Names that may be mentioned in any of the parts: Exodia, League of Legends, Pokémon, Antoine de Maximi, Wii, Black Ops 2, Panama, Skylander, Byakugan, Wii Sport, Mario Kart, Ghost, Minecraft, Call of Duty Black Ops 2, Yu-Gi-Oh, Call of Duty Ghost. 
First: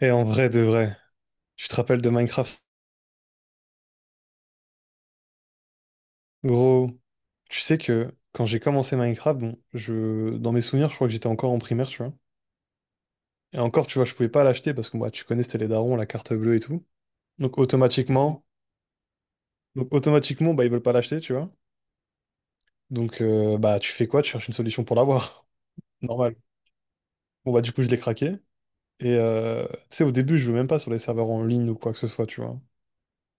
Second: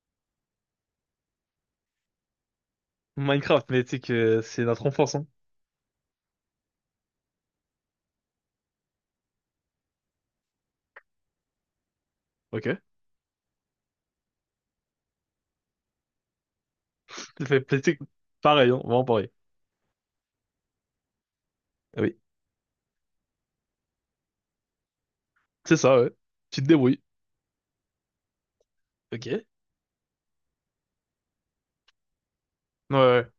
Et en vrai de vrai, tu te rappelles de Minecraft? Minecraft, mais tu sais que c'est notre enfance, hein. Gros, tu sais que quand j'ai commencé Minecraft, bon, dans mes souvenirs, je crois que j'étais encore en primaire, tu vois. Ok. Et encore, tu vois, je pouvais pas l'acheter parce que moi, tu connais, c'était les darons, la carte bleue et tout. Donc Fait, automatiquement, pareil, hein, vraiment pareil. donc automatiquement, bah ils veulent pas l'acheter, tu vois. Ah oui, Donc bah tu fais quoi? Tu cherches une solution pour l'avoir. c'est ça, ouais. Normal. Tu te débrouilles. Bon bah du coup, je l'ai craqué. Et Ok. Ouais, tu sais, au début, je jouais même pas sur les serveurs en ligne ou quoi que ce soit, tu vois. ouais.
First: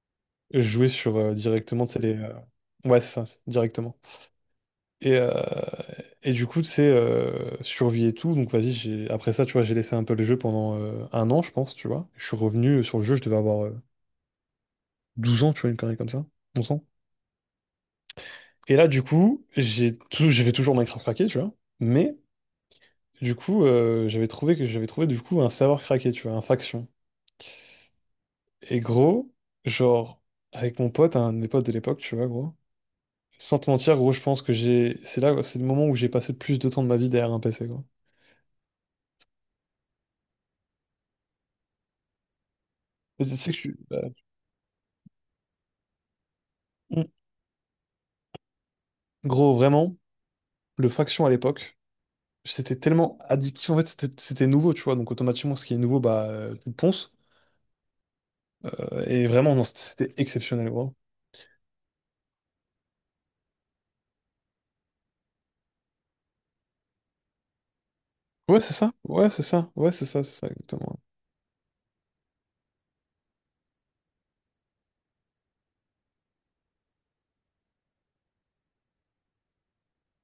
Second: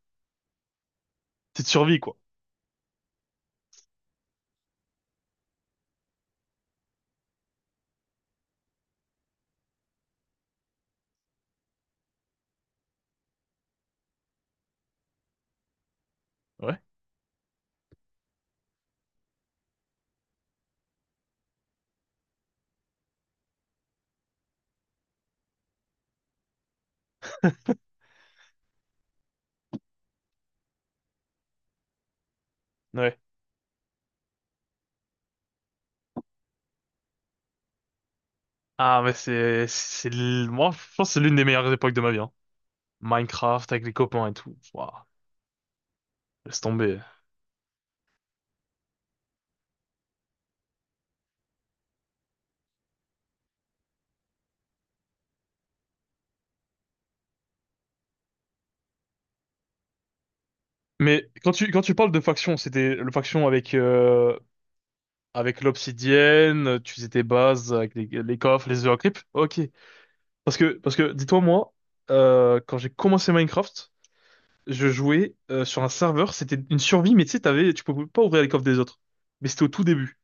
Je jouais sur Tu te directement, survis, c'est les. quoi. Ouais, c'est ça, directement. Et, euh, et du coup, tu sais, survie et tout. Donc, vas-y, après ça, tu vois, j'ai laissé un peu le jeu pendant un an, je pense, tu vois. Je suis revenu sur le jeu, je devais avoir 12 ans, tu vois, une connerie comme ça, 11 Ouais. ans. Et là, du coup, j'ai fait toujours Minecraft craqué, tu vois. Mais, du coup, j'avais trouvé, du coup, un serveur craqué, tu vois, un faction. Et gros, genre, avec mon pote, un des potes de l'époque, tu vois, gros. Ouais. Sans te mentir, gros, je pense que c'est là, c'est le moment où j'ai passé le plus de temps de ma vie derrière un PC, quoi. Ah, mais moi, je pense que c'est l'une des meilleures époques de ma vie, hein. Et tu sais que je Minecraft suis... avec les Bah, copains et tout. Ouah, laisse tomber. gros, vraiment, le Faction à l'époque, c'était tellement addictif. En fait, c'était nouveau, tu vois. Donc, automatiquement, ce qui est nouveau, bah, tu le ponces. Et vraiment, non, c'était exceptionnel, gros. Mais quand tu parles de faction, c'était le faction avec l'obsidienne, tu faisais tes bases avec les Ouais, coffres, c'est les ça. œufs à creep. Ouais, c'est Ok. ça. Ouais, c'est ça, Parce que, parce exactement. que, dis-toi, moi, quand j'ai commencé Minecraft, je jouais sur un serveur, c'était une survie, mais tu sais, tu pouvais pas ouvrir les coffres des autres. Mais c'était au tout début.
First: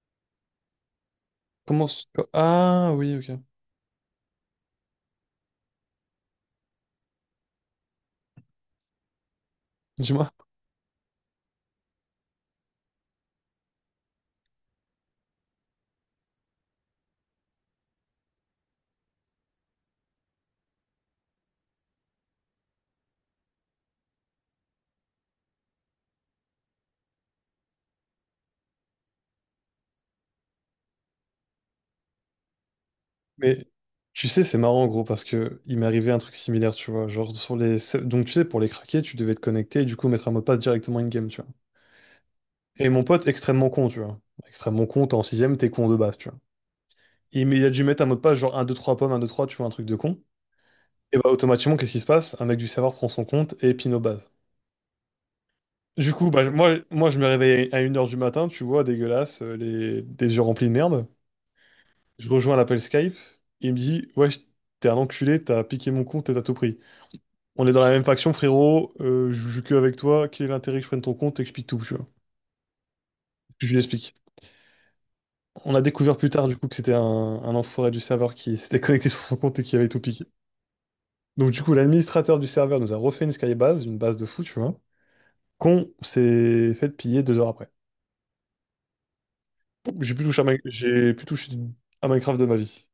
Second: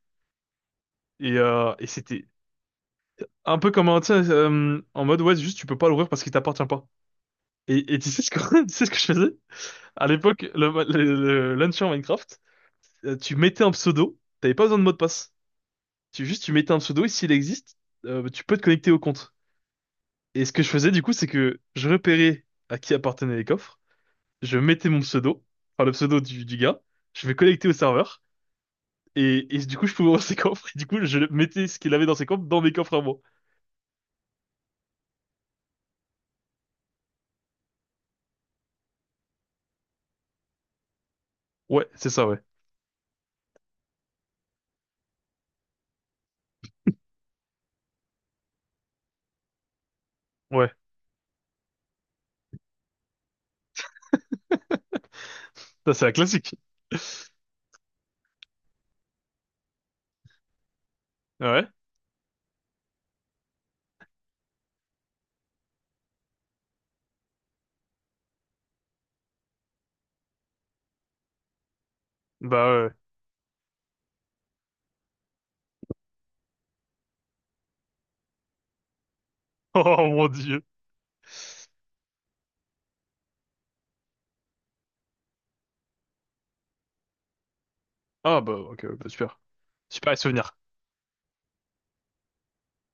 Et Comment. C'était Ah, oui, ok. un peu comme un, tu sais, en mode, ouais, juste tu peux pas l'ouvrir parce qu'il t'appartient pas. Et tu sais ce que, tu sais ce que je faisais? À Dis-moi. l'époque, le launcher Minecraft, tu mettais un pseudo, t'avais pas besoin de mot de passe. Juste, tu mettais un pseudo et s'il existe, tu peux te connecter au compte. Et ce que je faisais, du coup, c'est que je repérais à qui appartenaient les coffres, je mettais mon pseudo, enfin le pseudo du gars, je vais connecter au serveur. Et du coup, je pouvais ouvrir ses coffres. Et du coup, je mettais ce qu'il avait dans ses coffres dans mes coffres à moi. Mais tu sais, c'est marrant, gros, parce que il m'est arrivé un truc similaire, tu vois. Genre, sur les. Donc, tu sais, pour les craquer, tu devais te connecter et du coup, mettre un mot de passe directement in-game, tu vois. Ouais, c'est ça, ouais. Et mon pote, extrêmement con, tu vois. Extrêmement con, t'es en sixième, t'es con de base, tu vois. Il a dû mettre un mot de passe, genre un 2 3 pommes, un 2 3 tu vois, un truc de con. Ouais. Et bah, automatiquement, qu'est-ce qui se passe? Un mec du serveur prend son compte et pin aux bases. Ça, c'est la Du coup, bah, classique. moi, je me réveille à 1 heure du matin, tu vois, dégueulasse, les, des yeux remplis de merde. Ouais. Je rejoins l'appel Skype. Il me dit, ouais, t'es un enculé, t'as piqué mon compte et t'as tout pris. On est dans la même faction, frérot, je joue que avec toi, quel est l'intérêt que je prenne ton compte? T'expliques tout, tu vois. Bah ouais. Je lui explique. On a découvert plus tard, du coup, que c'était un enfoiré du serveur qui s'était connecté sur son compte et qui avait tout Oh piqué. mon Dieu. Donc du coup, l'administrateur du serveur nous a refait une skybase, une base de fou, tu vois, qu'on s'est fait piller 2 heures après. Ah bah ok, ouais, bah, super. J'ai Super plus touché à, souvenir. Mi- j'ai plus touché à Minecraft de ma vie.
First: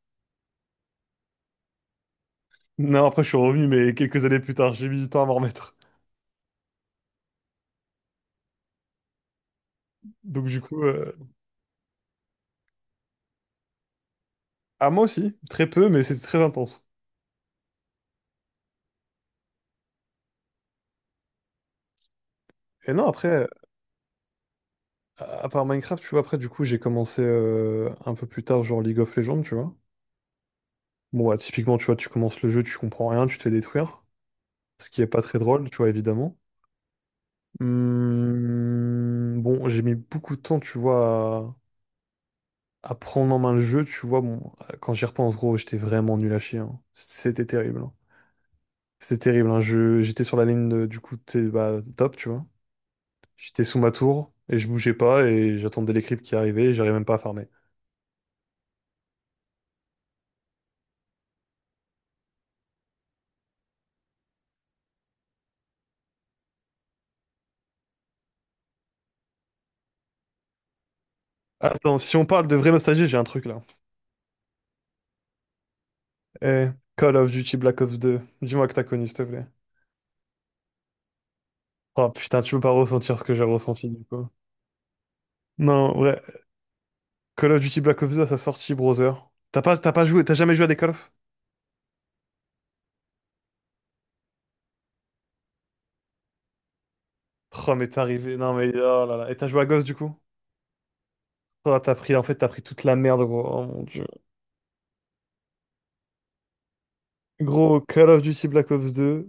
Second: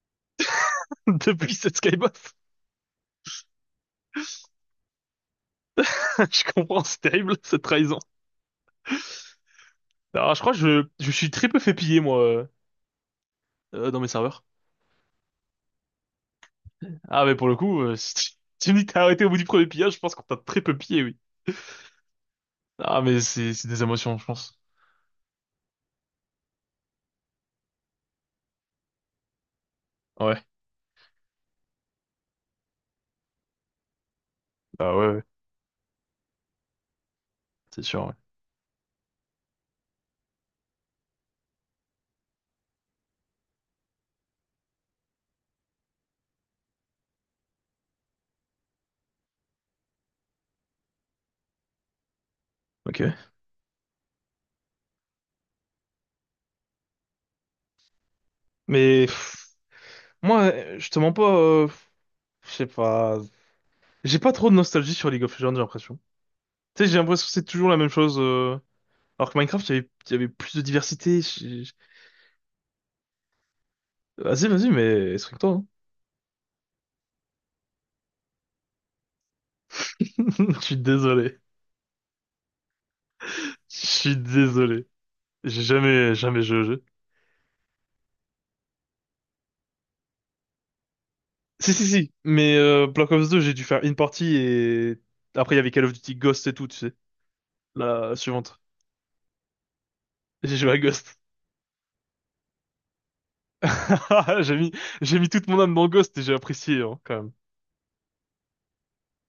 Depuis cette Skybox. Non, après je suis revenu, mais quelques années plus tard, j'ai mis du temps à m'en remettre. Je comprends, c'est terrible, cette trahison. Alors, je Donc crois que du coup, je suis très peu fait piller, moi, dans mes serveurs. à moi aussi, très peu, mais c'était très intense. Ah mais pour le coup, si tu me dis que t'as arrêté au bout du premier pillage, je pense qu'on t'a très peu pillé, oui. Et Ah non, mais après, c'est des émotions, je pense. à part Minecraft, tu vois, après du coup, j'ai commencé un peu plus tard, genre League of Legends, tu vois. Ouais. Bon, bah, typiquement, tu vois, tu commences le jeu, tu comprends rien, tu te fais détruire, ce Bah qui ouais, est pas ouais. très drôle, tu vois, évidemment. C'est sûr, ouais. Bon, j'ai mis beaucoup de temps, tu vois, à prendre en main le jeu, tu vois. Bon, quand j'y repense, gros, j'étais vraiment nul à chier, hein. C'était terrible, hein. C'était terrible, hein. J'étais sur la ligne du coup, tu sais, bah, top, tu vois. Ok. J'étais sous ma tour et je bougeais pas et j'attendais les creeps qui arrivaient et j'arrivais même pas à farmer. Mais pff, moi, je te mens pas, je sais pas. J'ai pas trop de nostalgie sur League of Legends, j'ai l'impression. Tu sais, j'ai l'impression que c'est toujours la même chose, alors que Minecraft, il y avait plus de diversité. Attends, si on parle de vraie nostalgie, j'ai un truc là. Vas-y, vas-y, mais explique-toi, hein. Eh, Call of Duty Black Ops 2, dis-moi que t'as connu, s'il te plaît. Je suis désolé. Oh putain, tu peux pas ressentir ce que j'ai Je ressenti du suis coup. désolé. J'ai Non, jamais, jamais joué au jeu. Call of Duty Black Ops 2 à sa sortie, browser. T'as pas joué, t'as jamais joué à des Call of? Si, si, si. Mais Black Ops 2, j'ai dû faire une partie et après, il y avait Call of Duty Ghost et tout, tu sais. Oh, mais t'es La arrivé. Non, suivante. mais oh là là. Et t'as joué à Ghost du coup? J'ai joué à Ghost. Oh, t'as pris, en fait, t'as pris toute la merde, gros. Oh mon dieu. J'ai mis, j'ai mis toute mon âme dans Ghost et j'ai apprécié, hein, quand même. Gros, Call of Duty Black Ops 2,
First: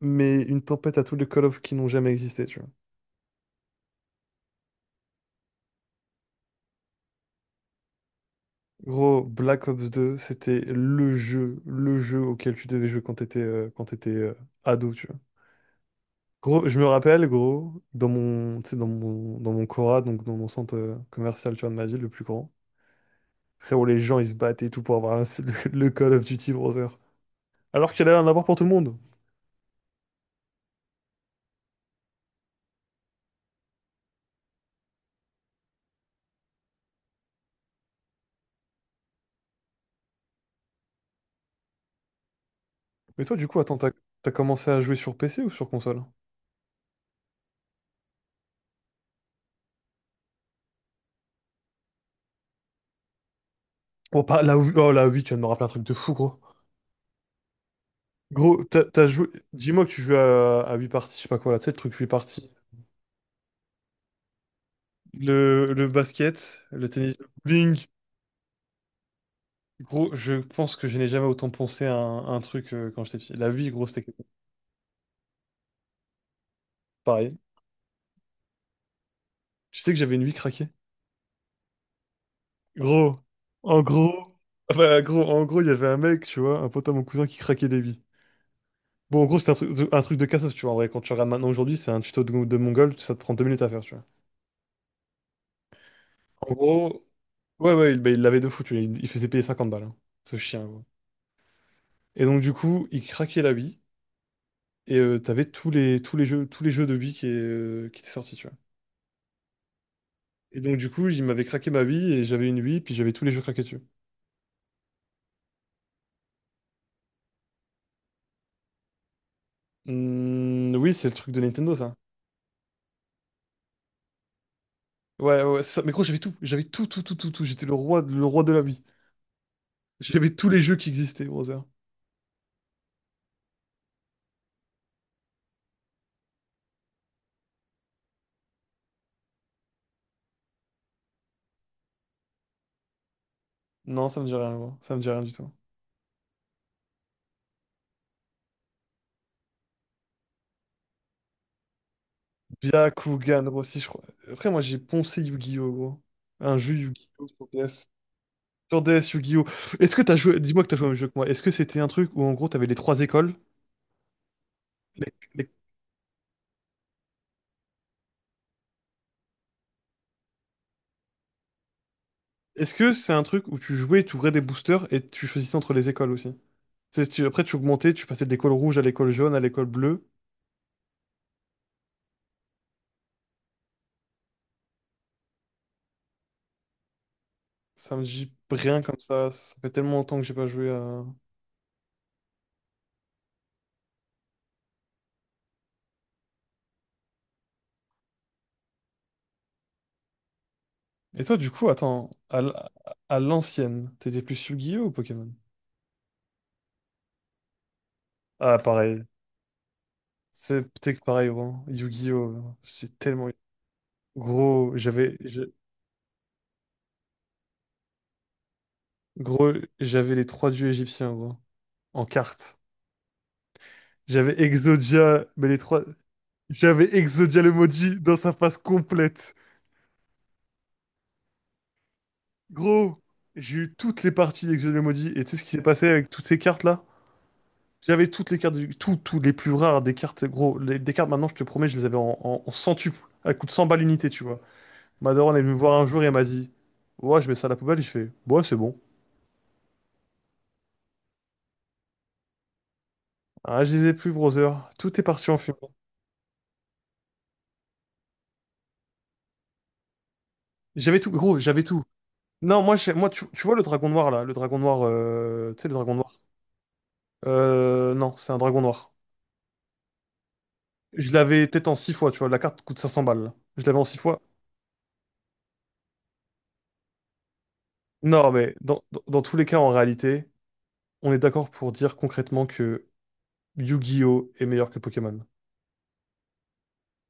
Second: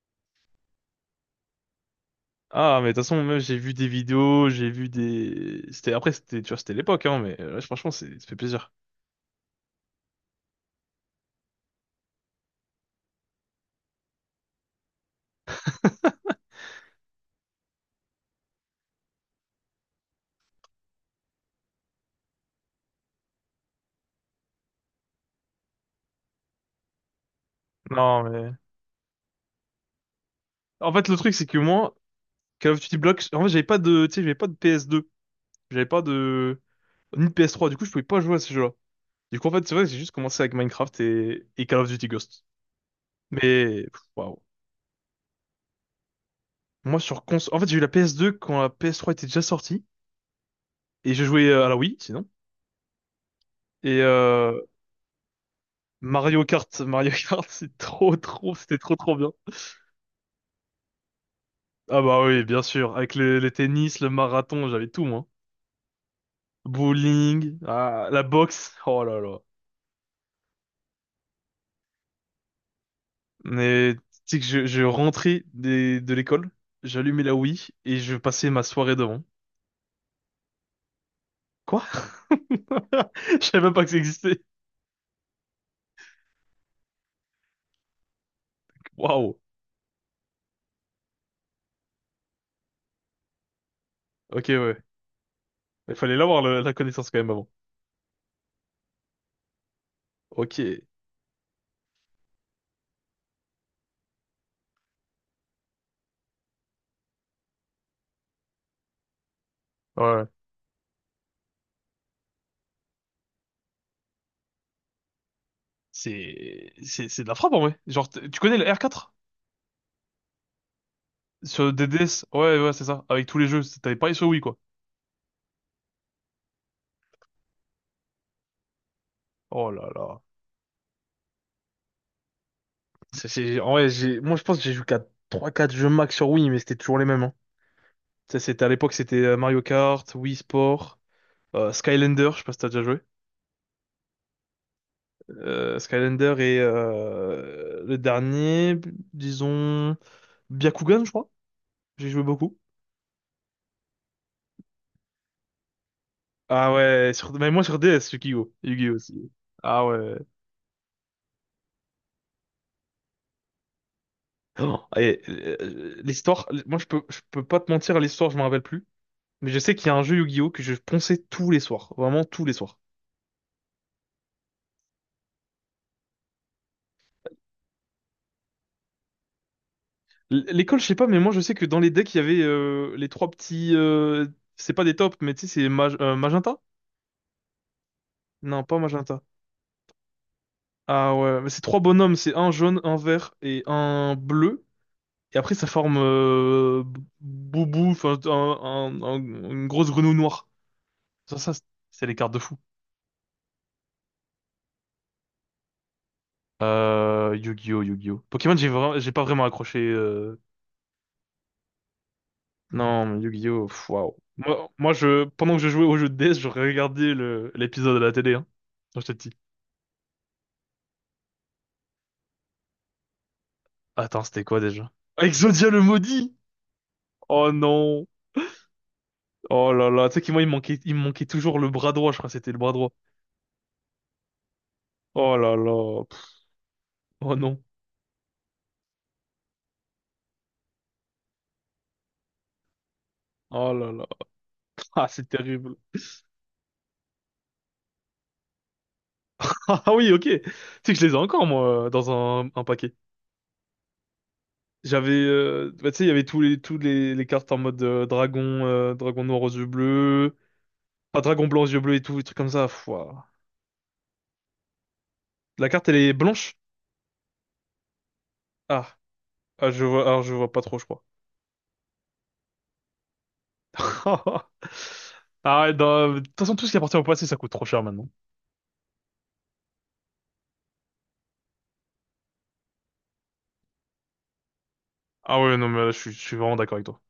mais une tempête à tous les Call of qui n'ont jamais existé, tu vois. Ah, mais de toute façon, même j'ai vu des vidéos, j'ai vu des. C'était après, tu vois, c'était l'époque, hein, mais franchement, ça fait plaisir. Gros, Black Ops 2, c'était le jeu auquel tu devais jouer quand t'étais ado, tu vois. Gros, je me rappelle, gros, dans mon Cora, donc dans mon centre commercial, tu vois, de ma ville, le plus grand. Frérot, les gens, ils se battent et tout pour avoir le, Call of Duty Brother. Alors qu'il allait en Non, a un avoir mais pour tout le monde. en fait, le truc, c'est que moi, Call of Duty Black, en fait, j'avais pas de, tu sais, j'avais pas de PS2, j'avais pas de ni de PS3, du coup, je pouvais pas jouer à ces jeux-là. Du coup, en fait, c'est vrai, que j'ai juste commencé avec Minecraft et Call of Duty Ghost. Mais toi, du coup, attends, Mais t'as, pff, t'as waouh, commencé à jouer sur PC ou sur console? En fait, j'ai eu la PS2 quand la PS3 était déjà sortie et je jouais à la Wii, sinon. Et Oh, pas, là, oui, oh, là, oui, tu viens de me rappeler un truc de fou, gros. Mario Kart, Mario Kart, Gros, c'était trop, trop bien. Dis-moi que tu joues à huit parties, je sais pas quoi, là, tu sais, le truc Ah 8 bah oui, parties. bien sûr. Avec le tennis, le marathon, j'avais tout, moi. Le basket, le tennis, le Bowling, bowling. ah, la boxe. Oh là là. Gros, je pense que je n'ai jamais autant pensé à un truc quand j'étais petit. La Wii, gros, Mais c'était quelque chose. tu sais que je rentrais de l'école, j'allumais la Pareil. Wii et je passais ma soirée devant. Tu sais que j'avais une Wii craquée? Quoi? Gros, Je savais même en pas que ça gros, existait. enfin, gros, en gros, il y avait un mec, tu vois, un pote à mon cousin qui craquait des billes. Bon, en Waouh. gros, c'était un truc de cassos, tu vois. En vrai, quand tu regardes maintenant aujourd'hui, c'est un tuto de Mongol, ça te prend 2 minutes à faire, tu vois. Ok, ouais. Il fallait l'avoir, En la gros, connaissance quand même avant. ouais, ouais, bah, il l'avait de fou, tu vois. Il faisait payer 50 balles, hein, ce chien, Ok. gros. Et donc, du coup, il craquait la bille, et t'avais tous les jeux de billes qui étaient sortis, tu vois. Ouais. Et donc, du coup, il m'avait craqué ma bille, et j'avais une bille, puis j'avais tous les jeux craqués dessus. C'est de la frappe en vrai. Genre, tu connais le R4? Oui, c'est le truc de Sur Nintendo, ça. DDS? Ouais, ouais, c'est ça. Avec tous les jeux, t'avais pas sur Wii, quoi. Ouais, ouais, c'est ça. Mais gros, j'avais tout. J'avais tout, tout, tout, tout, tout. J'étais le roi, le roi de la vie. Oh là là. J'avais tous les jeux qui existaient, Brother. En vrai, moi, je pense que j'ai joué qu'à trois quatre jeux max sur Wii, mais c'était toujours les mêmes, hein. Ça, c'était à l'époque, c'était Mario Kart, Wii Sport, Skylander, je sais pas si t'as déjà joué. Non, ça me dit rien, gros. Ça me dit rien du tout. Skylander et le dernier, disons, Byakugan, je crois. J'ai joué beaucoup. Byakugan, gros, si je crois. Après, moi, j'ai poncé Yu-Gi-Oh, gros. Un Ah jeu ouais, Yu-Gi-Oh sur mais moi sur DS. DS, Yu-Gi-Oh! Sur Yu-Gi-Oh! DS, Aussi. Yu-Gi-Oh. Ah Est-ce que ouais. t'as joué... Dis-moi que t'as joué au même jeu que moi. Est-ce que c'était un truc où, en gros, t'avais les trois écoles? Oh, Les- et, les- l'histoire, moi, je peux pas te mentir, l'histoire, je m'en rappelle plus. Mais je sais qu'il y a un jeu Yu-Gi-Oh! Que je ponçais tous les soirs. Vraiment tous les Est-ce soirs. que c'est un truc où tu jouais, tu ouvrais des boosters et tu choisissais entre les écoles aussi? Après, tu augmentais, tu passais de l'école rouge à l'école jaune à l'école bleue. L'école, je sais pas, mais moi je sais que dans les decks, il y avait les trois petits, c'est pas des tops, mais tu sais, magenta? Ça me dit Non, pas rien comme magenta. ça. Ça fait tellement longtemps que j'ai pas joué à. Ah ouais, mais c'est trois bonhommes, c'est un jaune, un vert et un bleu. Et après, ça forme Boubou, enfin, une grosse grenouille noire. Et toi, Ça, du ça, coup, c'est attends, les cartes de à l- fou. à l'ancienne, t'étais plus Yu-Gi-Oh ou Pokémon? Yu-Gi-Oh, Yu-Gi-Oh. Pokémon, Ah, pareil. j'ai pas vraiment accroché, C'est peut-être que pareil, vraiment. Yu-Gi-Oh, hein, j'ai non, mais tellement... Yu-Gi-Oh, pff, waouh. Moi, Gros, moi, pendant que je jouais au jeu de DS, je regardais l'épisode à la télé, hein, quand j'étais petit. Gros, j'avais les trois dieux égyptiens, gros, en carte. Attends, J'avais c'était quoi déjà? Exodia, Ah, mais les Exodia le trois... maudit! J'avais Exodia Oh le maudit non! dans sa face complète. Oh là là, tu sais que moi il me manquait toujours le bras droit, je crois que c'était le bras droit. Gros, j'ai eu toutes les parties d'Exodia le maudit. Et tu Oh sais ce qui là s'est passé là, avec toutes pff, ces cartes-là? oh non, J'avais toutes les cartes, tout, toutes les plus rares des cartes, gros. Des cartes, maintenant, je te promets, je les avais en centuple. Elles coûtent 100 oh balles là là, l'unité, tu vois. ah Ma c'est daronne est venue me terrible. voir un jour et elle m'a dit, ouais, je mets ça à la poubelle. Et je fais, ouais, c'est bon. Ah oui, ok, tu sais que je les ai encore moi dans un paquet. Ah, je les ai plus, brother. Tout est J'avais, parti en fumée. Bah, tu sais il y avait les cartes en mode dragon noir aux yeux bleus, J'avais tout, pas gros, dragon blanc j'avais aux yeux tout. bleus et tout, des trucs comme Non, ça. moi, Pff, je- moi tu, ouah. tu vois le dragon noir, là. Le dragon noir, tu La sais, le carte dragon elle noir. est blanche? Non, c'est un dragon Ah, noir. ah, je vois, alors je vois pas trop je crois. Je l'avais peut-être en 6 fois, tu vois. La carte coûte 500 balles, là. Je l'avais en 6 fois. Arrête, non, de toute façon, tout ce qui appartient au passé, ça coûte trop cher maintenant. Non, mais dans tous les cas, en réalité, on est d'accord pour dire concrètement que Yu-Gi-Oh! Est meilleur que Pokémon. Ah ouais, non, mais là, je suis vraiment d'accord avec toi.